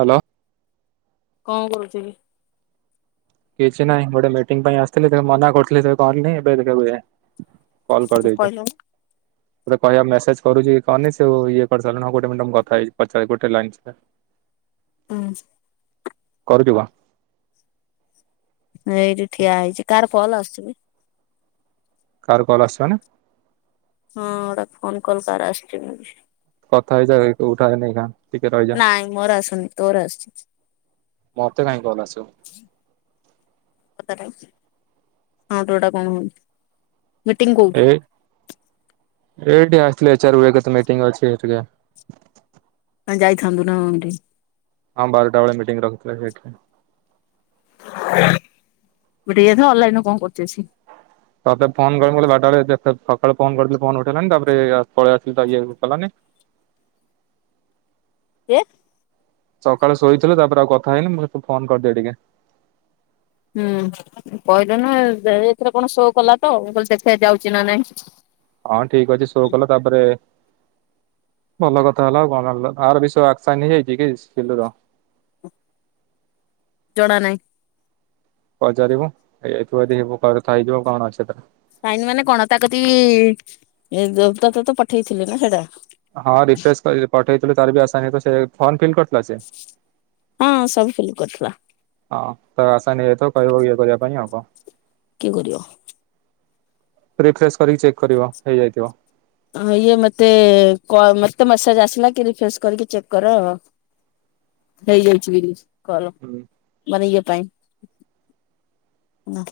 Hello. କଁ କରୁଚ କି? କିଛି ନାହିଁ ଗୋଟେ ମିଟିଂ ପାଇଁ ଆସଥିଲି ହେତେଳେ ମନା କରୁଥିଲି ହେତୋଳେ କରନେଇ ଏବେ ଦେଖିଲା ଅକୁ ଏୟା। କଲ୍ କରି କି ଦେଇଚ। [inaudible] ଗୋଟେ କହିଆ ମ୍ୟାସେଜ୍ କରୁଚି କରନି ସେ ଓ ଇଏ କରିସାଇଲୁଣି ହଁ ଗୋଟେ ମିଣ୍ଟି ରହ ମୁଁ କଥା ହେଇ ପଚାରେ ଗୋଟେ ଲାଇନ୍ ସେଟା। ଉଁ କରୁଚୁ କଁ? ଏଇଠି ଠିଆ ହେଇଚି କାର କଲ୍ ଆସୁଚି ବେ? କାର୍ କଲ୍ ଆସୁଚି ମାନେ? ହଁ ଓଟା ଫୋନ୍ କଲ୍ କାର ଆସଚି ମୁଁ ବି କଥା ହେଇଯାଅ ଏ ଉଠାଅନି ଏଇଖାଁ। ନାଇଁ ମୋର ଆସୁନି ତୋର ମତେ କାହିଁ କଲ୍ ଆସିବ। ଆସୁଚି। କତାଟାଉ ହଁ ତୁଟା କଣ ହୋଉନି। ଏଇ ଏଇଠି ଆସଥିଲେ ଏଚ୍ ଆର୍ ଉ ଏ କେତେ ମିଟିଂ ଅଛି ଏ ଟିକେ। ଆଁ ଯାଇଥାନ୍ତୁ ନାଁ ଅଁ ହେଟି? ହଁ ବାରଟା ବେଳେ ମିଟିଂ ରଖିଥିଲା ସେଇଠି। ମିଟିଂ ଯାଇଥିଲ ଅନଲାଇନ୍ ର କଁ କରୁଚି ଏସି? ତତେ ଫୋନ୍ କଲେ ମୁଁ କଲି ବାରଟା ଅଳେ ଯେ ସେ ସକାଳେ ଫୋନ୍ କରିଥିଲି ଫୋନ୍ ଉଠେଇଲାନି ତାପରେ ଆ ପଳେଇ ଆସଥିଲି ତା ଇଏକୁ କଲାନି। ଇଏ ସକାଳେ ଶୋଇଥିଲେ ତାପରେ ଆଉ କଥା ହେଇନି ମୁଁ ହେତୁ ଫୋନ୍ କରିଦିଏ ଟିକେ। ହୁଁ କହିଲ ନାଁ ଦା ଏଥିରେ କଣ ସୋ କଲା ତ ମୁଁ କହିଲି ଦେଖିଆ ଯାଉଚି ନା ନାଇଁ। ହଁ ଠିକ୍ ଅଛି ସୋ କଲେ ତାପରେ ଭଲ କଥା ହେଲା ଆଉ କଁ ରାନଲ ଆର ବିଷୟ ଆକ୍ସାଇନ୍ ହେଇଯାଇଚି କି ସିଲୁର? ଜଣା ନାଇଁ। ପଚାରିବୁ ହେଇଆଇଥିବ ଅଦି ହେବୁ କ କଥା ହେଇଯିବ କଣ ଅଛି ସେଥିରେ। ସାଇନ୍ ମାନେ କଣ ତା କତି ଏ ଦୋ ତତେ ତ ପଠେଇଥିଲେ ନାଁ ହେଟା? ହଁ ରିଫ୍ରେସ୍ କରି ପଠେଇଥିଲୁ ତାର ବି ଆସାଇନ୍ ହେଇଥିବ ସେ ଫର୍ମ ଫିଲ୍ କରିଥିଲା ସେ? ହଁ ସବୁ ଫିଲ୍ କରଥିଲା। ହଁ ତ ଆସାଇନ୍ ହେଇଯାଇଥିବ କହିବ ଇଏ କରିବା ପାଇଁ ଆଉ କଣ। କିଏ କରିବ? ରିଫ୍ରେଶ କରିକି ଚେକ୍ କରିବ ହେଇଯାଇଥିବ। ହଁ ଇଏ ମତେ କ ମତେ ତ ମସେଜ ଆସିଲା କି ରିଫ୍ରେସ କରିକି ଚେକ୍ କର। ହେଇଯାଇଛି ବୋଲି କଲ। ହୁଁ। ମୋର ଇଏ ପାଇଁ ନା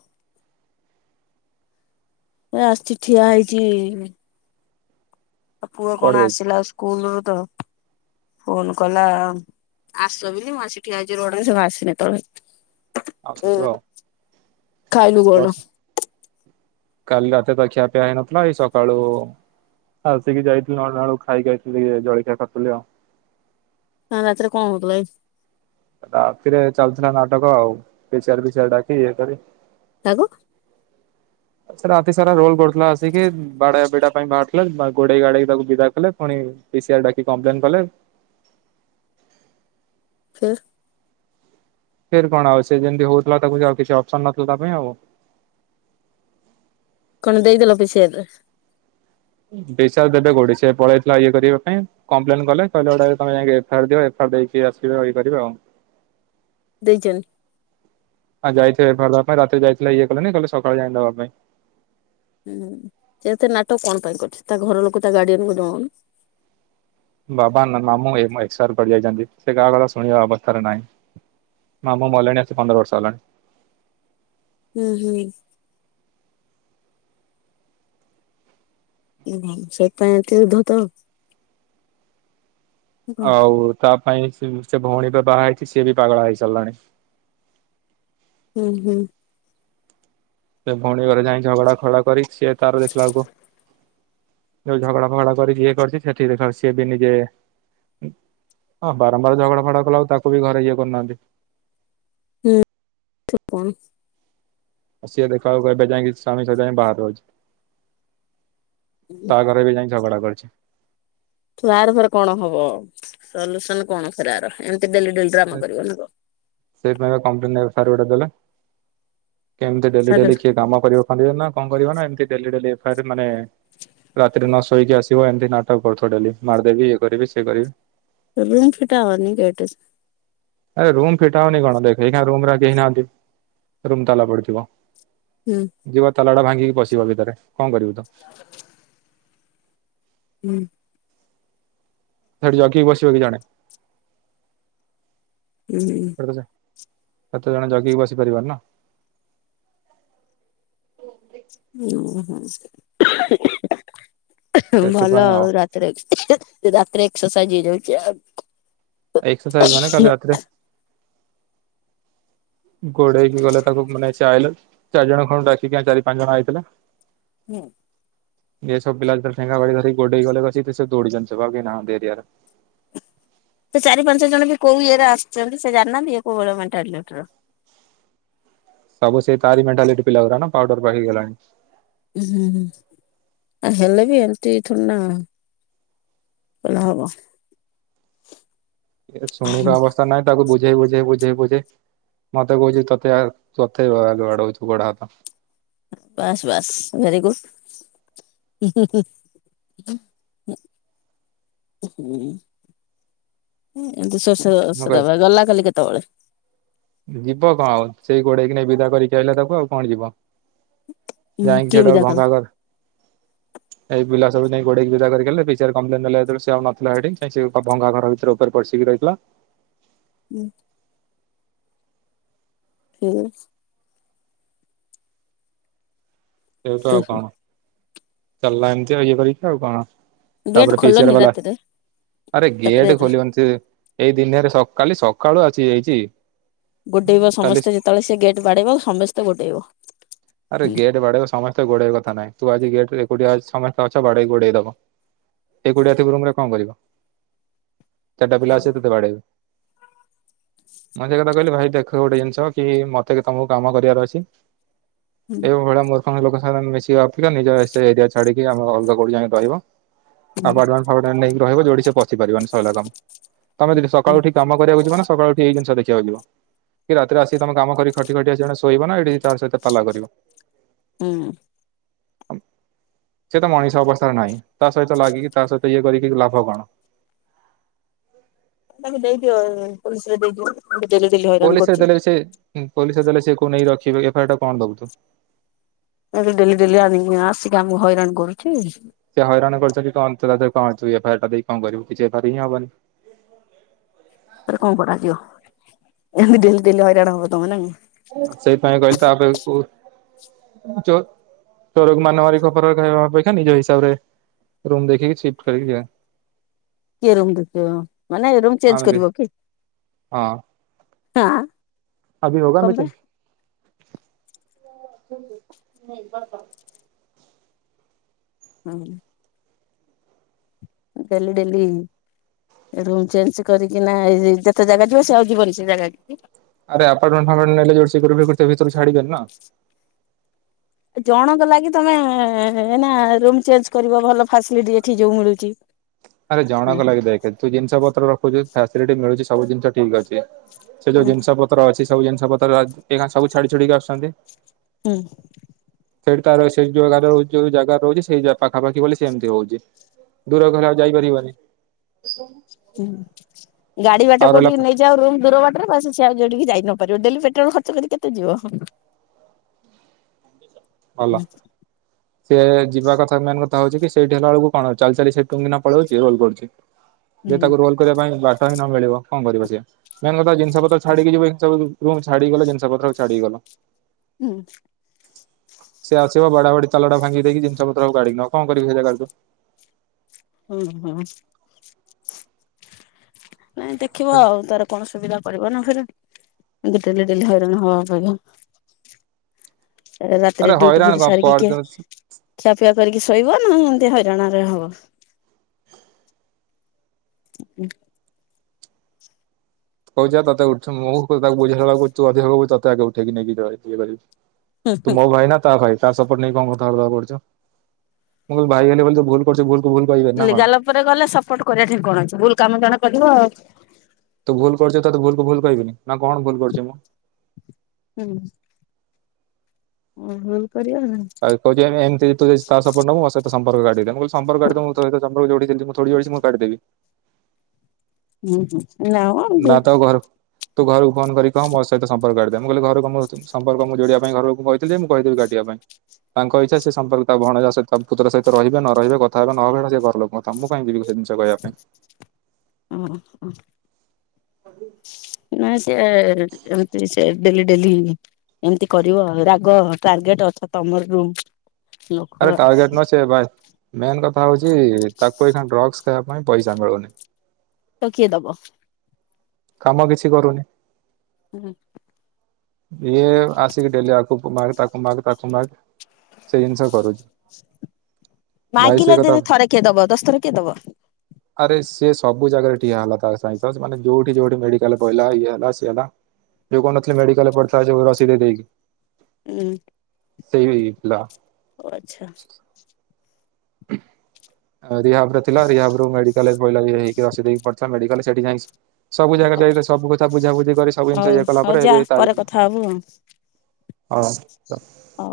ଏ ଆସିଚି ଠିଆ ହେଇଚି ଆଉ ପୁଅ କୁଆଡେ କଣ ଯାଇଛି ଆସିଲା ସ୍କୁଲରୁ ତ। ଫୋନ କଲା ଆସ ବୋଲି ମୁଁ ଆସିକି ଠିଆ ହେଇଚି ରୋଡରେ ସେ କଁ ଆସିନି ଏତୋଳ ହେ ଆସୁଥିବ ଆଉ। ଖାଇଲୁ କଣ? ବର୍ଷା କାଲି ରାତିରେ ପା ଖିଆପିଆ ହେଇନଥିଲା ଏଇ ସକାଳୁ ଆସିକି ଯାଇଥିଲି ନଅଟା ବେଳକୁ ଖାଇକି ଆସଥିଲି ଏ ଜଳଖିଆ କରଥୁଲି ଆଉ। ଆଁ ରାତିରେ କଣ ହୋଉଥିଲା କି? ରାତିରେ ଚାଲୁଥୁଲା ନାଟକ ଆଉ ପିଚାରି ପିଚାରି ଡାକି ଇଏ କରି। କାହାକୁ? ସେ ରାତିସାରା ରୋଲ କରୁଥୁଲା ଆସିକି ବାଡଆ ପିଟା ପାଇଁ ବାହାରଥିଲେ ବା ଘୋଡେଇ ଘାଡେଇକି ତାକୁ ବିଦା କଲେ ଫୁଣି ପି ସି ଆଇ ଡାକି କପ୍ଲେନ୍ କଲେ। ଫେର? ଫେରେ କଣ ଆଉ ସେ ଯେମିତି ହୋଉଥିଲା ତାକୁ ଆଉ କିଛି ଅପସନ ନଥିଲା ତା ପାଇଁ ଆଉ। ପୁଣି ଦେଇଦେଲ ପି ସି ଆର୍ ରେ? ବିସ ଆଉ ଦେବେ କୋଉଠି ସେ ପଳେଇଥିଲା ଇଏ କରିବା ପାଇଁ। କମ୍ପ୍ଲେନ କଲେ କହିଲେ ଗୋଟେ ତମେ ଯାଇକି ଏଫେଆର୍ ଦିଅ ଏଫେଆର୍ ଦେଇକି ଆସିବ ଇଏ କରିବ ଆଉ। ଦୁଇଜନ୍ ଆଉ ଯାଇଥିବେ ଏଫେଆର ଦବା ପାଇଁ ରାତି ଯାଇଥିଲେ ଇଏ କଲେନି କହିଲ ସକାଳେ ଯାଇଁ ଦବାପାଇଁ। ଉଁ ସେ ଏତେ ନାଟକ କଣ ପାଇଁ କରୁଛି ତା ଘରଲୋକ ତା ଗାର୍ଡିଆନକୁ ଜଣଉନ? ବାବା ନା ମାମୁଁ ଏମା ଏକ୍ସପାଡ କରିଯାଇଚନ୍ତି ସେ କାହା କଥା ଶୁଣିବା ଅବସ୍ଥାରେ ନାହିଁ। ମାମୁଁ ମଲେଣି ଆସି ପନ୍ଦର ବର୍ଷ ହେଲାଣି। ଉଁହୁଁ। ଏମା ସେଥିପାଇ ଏତେ ଉଦ୍ଧତ। ହୁଁ ଆଉ ତା ପାଇଁ ସେ ସେ ଭୋଉଣୀ ଏବେ ବାହାହେଇଚି ସିଏ ବି ପାଗଳା ହେଇସାରିଲାଣି। ଉଁହୁଁ। ସେ ଭୋଉଣୀ ଘରେ ଯାଇଁ ଝଗଡା ଫଗଡା କରି ସିଏ ତାର ଦେଖିଲା ବେଳକୁ ଯୋଉ ଝଗଡା ଫଗଡା କରିକି ଇଏ କରିଚି ସେଠି ଦେଖଲାକୂ ସିଏ ବି ନିଜେ ହଁ ବାରମ୍ବାର ଝଗଡା ଫଗଡା କଲା ଆଉ ତାକୁ ବି ଘରେ ଇଏ କରୁନାହାନ୍ତି। ହୁଁ ତ ପଣ ଆଉ ସିଏ ଦେଖିଲାବେଳକୁ ଏବେ ଯାଇଁକି ସ୍ୱାମୀ ସହିତ ଯାଇଁ ବାହାର ରହୁଚି। ତା ଘରେ ବି ଯାଇଁ ଝଗଡା କରିଛି। ଛୁଆର ଫେରେ କଣ ହବ ସଲ୍ୟୁସନ କଣ ଫେରେ ଆର ଏମିତି ଡେଲି ଡେଲି ଡ୍ରାମା କରିବ ନା କଣ? ସେଇଥିପାଇଁ ପା କମ୍ପଲେନ ତାର ଗୋଟେ ଦେଲେ କେମତି ଡେଲି କଣ ଡେଲି କିଏ କାମ କରିବ କରିବନା କଣ କରିବନା ଏମତି ଡେଲିଡେଲି ଏଫେଆର ମାନେ ରାତିରେ ନ ଶୋଇକି ଆସିବ ଏମିତି ନାଟକ କରୁଥୁବ ଡେଲି ମାରଦେବି ଇଏ କରିବି ସିଏ କରିବି। ରୁମ ଫିଟାଅନିି ଗେଟେ। ଆରେ ରୁମ ଫିଟା ହୋଉନି କଣ ଦେଖେ ଏଇନା ରୁମର ଆଉ କେହି ନାହାନ୍ତି ରୁମ ତାଲା ପଡିଥିବ। ହୁଁ। ଯିବ ତାଲାଟା ଭାଙ୍ଗିକି ପଶିବ ଭିତରେ କଣ କରିବୁ ତ। ହୁଁ। ସେଠି ଯଗିକି ବସିବ କି ଜଣେ। ଉହୁଁ। ଏତେ ଜଣ ଜଗିକି ବସି ପାରିବରି ନା? ହୁଁ ହୁଁ [unintelligible] ଭଲ ଆଉ ରାତି। [unintelligible] ରାତିରେ ଏକ୍ସରସାଇଜ୍ ହେଇଯିବ। ଏକ୍ସସାଇଜ୍ ମାନେ କାଲି ରାତିରେ ଗୋଡ଼େଇକି ଗଲେ ତାକୁ ମାନେ ସିଏ ଆଇଲେ ଚାରି ଜଣ ଖଣ୍ଡ ଡାକିକି ଚାରି ପାଞ୍ଚ ଜଣ ଆଇଥିଲେ। ହୁଁ [unintelligible] ଯେତେବେଳେ ଠେଙ୍ଗା ବାଡ଼ି ଧରିକି ଗୋଡ଼େଇ ଗଲେ କସି ସେ ଦୌଡିଛନ୍ତି ସବୁ ଆଉ କେହି ନାହାଁନ୍ତି ଏରିଆରେ ସେ ଚାରି ପାଞ୍ଚ ଜଣ ବି କୋଉ ଇଏରେ ଆସିଛନ୍ତି ସେ ଜାଣିନାହାଁନ୍ତି ଇଏ କୋଉଭଳିଆ ମେଣ୍ଟାଲିଟି ର। ସବୁ ସେଇ ତାରି ମଣ୍ଟାଲିଟି ପିଲା ଗା ପାଉଡ଼ର ପାଖେଇଗଲାଣି ହୁଁ ହୁଁ ଆ ହେଲେ ବି ଏମିତି ଥୋଡ଼ି ନା କେହବ ଏ ଶୁଣିବା ଅବସ୍ଥା ନାହାଁନ୍ତି। ତାକୁ ବୁଝେଇ ବୁଝେଇ ବୁଝେଇ ବୁଝେଇ ମତେ କହୁଛି ତତେ ତୋତେ ଗଡ଼ଉଛୁ ଗୋଡ଼ ହାତ ବାସ୍ ବାସ୍ ଭେରି ଗୁଡ଼୍। ହ ହୁଁ ହ [unintelligible] ହଁ ଏମତି ମୁଁ ଶେଷଷରା କହିଲି ଗଲା କାଲି କେତେବେଳେ? ଯିବ କଣ ଆଉ ସେଇ ଗୋଡ଼େଇକି ନେଇ ବିଦା କରିକି ଆଇିଲେ ତାକୁ ଆଉ କଣ ଯିବ। ଯାଇଁକି କିଏ ସେଟା ବିଦା କଲା? ଭଙ୍ଗା ଘରେ ଏଇ ପିଲ ସବୁା ଯାଇକି ଗୋଡ଼େଇକି ବିଦା କରିକି ଆଇଲେ ବିଚାର କପ୍ଲେନ ନଥିଲା ସେ ଆଉ ନଥିଲା ଭଙ୍ଗା ଘର ଭିତରେ ତରେ ପର୍ସିକି ରହିଥିଲା। ଉଁ ଠିକ୍ ଅଛି ସେ ତୁ ଆଉ କଣ ଚାଲିଲା ଏମିତି ଆଉ ଇଏ କରିକି ଆଉ କଣ? ଗେଟ୍ ତାପରେ ପି ସି ଆର୍ ଖୋଲନି ବାଲା ରାତିରେ ଆରେ ରାତିରେ ଗେଟ ଖୋଲିିବନି ଏଇ ଦିନିଆରେ ସ କାଲି ସକାଳୁ ଆସି ଯାଇଛି। ଗୋଡେଇବ କାଲି ସମସ୍ତେ ଯେତେବେଳେ ସେ ଗେଟ୍ ବାଡ଼େଇିବ ସମସ୍ତେ ଗୋଡେଇବ। ଆରେ ଗେଟ୍ ବାଡ଼େଇ ସମସ୍ତେ ଗୋଡ଼େଇବା କଥା ନାହିଁ ତୁ ଆଜି ଗେଟ୍ ଏକୁଟିଆ ସମସ୍ତେ ଅଛ ବାଡ଼ଇ ଗୋଡ଼େଇ ଦବ। ହ ଏକୁଟିଆ ଥିବ ରୁମ୍ ରେ କଣ କରିବ ଚାରିଟା ପିଲା ଓହୋ। ଅସି ତତେ ବାଡେଇବେ ମୁଁ ସୋ କଥା କହିଲି ଭାଇ ଦେଖ ଗୋଟେ ଜିନିଷ କି ମତେ କି ତମକୁ କାମ କରିବାର ଅଛି। ହୁଁ ଏଇ ଭଳିଆ ମୁର୍ଖାମୀ ଲୋକ ସାଙ୍ଗରେ ଅଧିଖା ନିଜ ଏରିଆ ଛାଡ଼ିକି ଆମେ ଅଲଗା କୋଉଠି ଯାଇକି ରହିବ। ହୁଁ ଆପର୍ଟମେଣ୍ଟ ଫାପାର୍ଟମେଣ୍ଟ ନେଇକି ରହିବ ଯୋଉଠି ସେ ପସି ପାରିବନି ସଇଲା କାମ ତମେ ଯଦି ହୁଁ ସକାଳୁ ଠିକ କାମ କରିବାକୁ ଯିବ ନା ସକାଳ ଉଠି ଏଇ ଜିନି ଦେଖିବାକୁ ଯିଵ କି ରାତିରେ ଆସିକି ତମେ କାମ କରି ଖଟି ଖଟି ଆସି ଜଣେ ଶୋଇବ ନା ଏଇଠି ତାରି ସହିତ ପାଲା କରିବ। ହୁଁ। ସେ ତ ମଣିଷ ଅବସ୍ଥାରେ ନାହିଁ ତା ସହିତ ଲାଗିକି ତା ସହିତ ଇଏ କରିକି ଲାଭ କଣ? ତାକୁ ଦେଇଦିଅ ପୋଲିସରେ ଦେଇଦିଅ। ଗୋଟେ ଡେଲିଡେଲି ହବ ପୋଲିସ୍ରେ ଦେଲେ ବି ସେ ପୋଲିସ୍ରେ ଦେଲେ ସେ କଣ ନେଇ ରଖିବେ ଏଫଆଇ ଆର ଟା କଣ ଦବୁ ତୁ ଏ ଡେଲି ଡେଲି ଆ-ଆସିକି ଆମକୁ ହଇରାଣ କରୁଛି। ସେ ହଇରାଣ କରିଛନ୍ତି କଣୁ ତା କଣୁ ଏଫ୍ ଆଇ ଆର୍ ଟା ଦେଇ କଣ କରିବୁ କିଛି ଏଫ୍ ଆଇ ଆର୍ ହିଁ ହବନି। ତାରେ କଣ କରାଯିବ ଏମିତି ଡେଲି ଡେଲି ହଇରାଣ ହବ ତମେ ନା କି ସେଇଥିପାଇଁ କହିଲି ତାପା କୁ ଯଉ ତୋର ମାନ ମାର ଖପର କହିବା ଅପେକ୍ଷା ନିଜ ହିସାବରେ ରୁମ୍ ଦେଖିକି ସିଫ୍ଟ କରିକି ଯିବା। କିଏ ରୁମ୍ ଦେଖିବ ମାନେ ଏ ରୁମ୍ ଚେଞ୍ଜ୍ ଯିବା। କରିବ କି। ହଁ। ଆଭି ହୋଗା ମିତ୍ର ହଁ। ଆ ଡେଲି ଡେଲି ଏ ରୁମ ଚେଞ୍ଜ କରିକି ନା ଯେତେ ଜାଗା ଯିବ ସେ ଆଉ ଯିବନି ସେ ଜାଗା କି ଆରେ ଆପାର୍ଟେଣ୍ଟ ଫାପାର୍ଟମେଣ୍ଟରେ ରୋଷେଇ କରିବାକୁ ସେ ଭିତରୁ ଛାଡୁଚନ୍ତି ନା? ଜଣଙ୍କ ଲାଗି ତମେନା ରୁମ ଚେଞ୍ଜ କରିବ ଭଲ ଫାସିଲିଟି ଏଠି ଯୋଉ ମିଳୁଚି। ଆରେ ଜଣକ ଲାଗି ଦେଖ ତୁ ଜିନିଷ ପତ୍ର ରଖୁଚୁ, ଫାସିଲିଟି ମିଳୁଛି ସବୁ ଜିନିଷ ଠିକ ଅଛି। ସେ ଯୋଉ ଜିନିଷ ପତ୍ର ଅଛି, ସବୁ ଜିନିଷ ପତ୍ର ଏଇନା ସବୁ ଛାଡି ଛୁଡିକି ଆସୁଚନ୍ତି। ହୁଁ। ସେଠି ତାର ସେଇ ଯୋଉ ଜାଗା ରହୁଚି ସେଇ ପାଖାପାଖି ବୋଲି ସେମିତି ହଉଚି। ଦୂର ଘରେ ଆଉ ଯାଇପାରିବନି। ହୁଁ ଗାଡି ବାଟ ଆଉ ରହିଲା କୋଉଠିକି ନେଇଯାଉ ରୁମ୍ ଦୂର ବାଟରେ ବସି ସେ ଆଉ ଯଉଠିକି ଯାଇ ନ ପାରିବ। ଡେଲି ପେଟ୍ରୋଲ ଖର୍ଚ୍ଚ କେତେ ଯିବ? ଭଲ। ହୁଁ ସେ ଯିବା କଥା ମେନ୍‌କଥା ହଉଚି କି ସେଇଠି ହେଲା ବେଳକୁ କଣ ଚାଲି ଚାଲି ସେଇଠି ଟୁଙ୍ଗ କିନା ପଳୋଉଛି ରୋଲ କରୁଚି। [inaudible] ଯେ ତାକୁ ରୋଲ୍‌କରିବା ପାଇଁ ବାଟ ହିଁ ନ ମିଳିବ କଁ କରିବ ସେ ମେନ୍ କଥା ଜିନିଷ ପତ୍ର ଛାଡିକି ଯିବି ଏଇ ସବୁ ରୁମ୍ ଛାଡିକି ଗଲ ଜିନିଷ ପତ୍ର ଛାଡିକି ଗଲ। ଉଁ। ସେ ଆସିବ ବାଡା ବାଡି ତାଲାଟାକୁ ଭାଙ୍ଗି ଦେଇକି ଜିନଷ ପତ୍ର ସବୁ କାଢିକି ନବ କଅଁ କରିବୁ ସେ ଜାଗାରେ ତୁ? ଅ ହୁଁ। ନାଇଁ ଦେଖିବା ଆଉ ତାର କଣ ସୁବିଧା କରିବ ନା ଫେରେ ଏମିତି ଡେଲି ଡେଲି ହଇରାଣ ହବା ଅପେକ୍ଷା ଆରେ ରାତିରେ ଡ୍ୟୁଟି ହଇରାଣ ଫିଉଟି କଣ ସାରିକି କିଏ ପରଦିନ ଖିଆପିଆ କରିକି ଶୋଇବ ନା ଏମ୍‌ତି ହଇରାଣ ରେ ହବ। ଉଁ। କହୁଛି ପା ତତେ ଉଠେ ମୁଁ କୁ ତାକୁ ବୁଝେଇଲା ବେଳକୁ ତୁ ଅଧିକା ଗପୁଚୁ ତତେ ଆଗେ ଉଠେଇକି ନେଇକି ଯ ଇଏ କରିବି। ତୁ ମୋ ଭାଈ ନା ତା ଭାଈ ତା ସପର୍ଟ ନେଇକି କଣ କଥା ବାର୍ତ୍ତା କରୁଚୁ? ମୁଁ କଇଲି ଭାଇ ହେଲି ବୋଲି ତୁ ଭୁଲ୍ ତୋର ସେଇ ଭୁଲ୍‌କୁ ଭୁଲ୍ କହିବେନି ନା କଣ? ଲିଗାଲ ଉପରେ ଗଲେ ସପୋର୍ଟ କରିବା ଠେଇଁ କଣ ଅଛି ଭୁଲ୍‌କାମ ଜଣେ କରିବ ଆଉ ତୁ ଭୁଲ୍‌ କରିଚୁ ତତେ ଭୁଲ୍ କୁ ଭୁଲ୍‌ କହିବେନି? ନା କଣ ଭୁଲ୍‌ କରିଛି ମୁଁ? ହୁଁ। ତମେ ଭୁଲ୍‌ କରିବ ଆଉ। ଆଉ କହୁଚି ଏମ୍‌ଏମ୍ତି ତୁ ଯଦି ତା ସପୋର୍ଟ ନବୁ ମୋ ସହିତ ସମ୍ପର୍କ କାଟିଦେ ମୁଁ କହିଲି ସ ସମ୍ପର୍କ କାଟିଦିଅ ମୁଁ ତୋ ସହିତ ସମ୍ପର୍କ ଯୋଡ଼ିଥିଲି ମୁଁ ଥୋଡି ଯୋଡିଚି ମୁଁ କାଟିଦେବି? ଉଁ ହୁଁ। ନା ମ। ହଁ ନା ତୋ ଘରୁ ତୁ ଘରୁକୁ ଫୋନ କରିିକି କହ ମୋ ସହିତ ସମ୍ପର୍କ କାଟି ଦେବେ ମୁଁ କଇଲି ଘରେ କଅଁ ମୋ ସଇ ସମ୍ପର୍କ ମୁଁ ଯୋଡିବା ପାଇଁ ଘର ଲୋକଙ୍କୁ କଇ ତିଲ୍‌ ଯେ ମୁଁ କହିଦେବି କାଟିବା ପାଇଁ। ତାଙ୍କ ଇଚ୍ଛା ସେ ସମ୍ପର୍କ ତା ଭଣଜା ସହିତ ତା ପୁତୁରା ସହିତ ରହିବେ ନ ରହିବେ କଥା ହେବେ ନ ହେବେ ସେଟା ସେ ଘର ଲୋକଙ୍କ ତମ କୁ କାଇଁ ଯିବି ଗୋ ସେ ଜିନିଷ କହିବା ପାଇଁ? ଉଁ ହ। ସବୁ ନାଇଁ ସେ ଏମ୍‌ତି ସେ ଡେଲି ଡେଲି ଏମ୍‌ତି କରିବ ରାଗ ଟାର୍ଗେଟ ଅଛ ତମର ରୁମ୍‌ ଆରେ ଟାର୍ଗେଟ ନୁହଁ ସେ ପା ମେନ୍ କଥା ହଉଚି ତାକୁ ଏଇଖିଣା ଡ୍ରକ୍ସ ଖାଇବା ପାଇଁ ପଇସା ମିଳୁନି। ତ କିଏ ଦବ? କାମ କିଛି କରୁନି। ହୁଁ। ଇଏ ଆସିିକି ଡେଲି ଆ ଉପୁ ମାଗ ତାକୁ ମାଗ ତାକୁ ମାଗ ସେ ଜିନିଷ କରୁଚି। ମାଗିଲେ ଦିନ ଥରେ କିଏ ଦବ ଦଶ ଥର କିଏ ଦବ? ଆରେ ସିଏ ସବୁ ଜାଗାରେ ଠିଆ ହେଲା ତା ସହିତ ସେ ମାନେ ଯୋଉ ସେଇଠି ଗୋଟେ ମେଡିକାଲ ପଇଲା ଇଏ ହେଲା ସିଏ ହେଲା ଯୋଉ କହୁ ନଥିଲି ମେଡିକାଲ ରେ ପଡିଥିଲା ଯୋଉ ରସି ଦେଇଦେଇକି ଉଁ ସେଇ ଏଇ ପିଲା ଆଚ୍ଛା [inaudible] ରିହାଭ୍ ରେ ଥିଲା ରିହାଭ୍ ରୁ ମେଡିକାଲ ପାଇଲା ଇଏ ହେଇକି ରସି ଦେଇକି ପଡିଥିଲା ମେଡିକାଲ ସେଠି ଯାଇଁକି ସବୁ ଜାଗା ଯାଇ ତା ସବୁ କଥା ବୁଝାବୁଝି କରି ସବୁ ଜିନିଷ ହଉ ଇଏ କଲା ହଉ ପରେ ଯା ଏବେ ତାରି କଥା ହବୁ ଆଉ ହଁ ଅ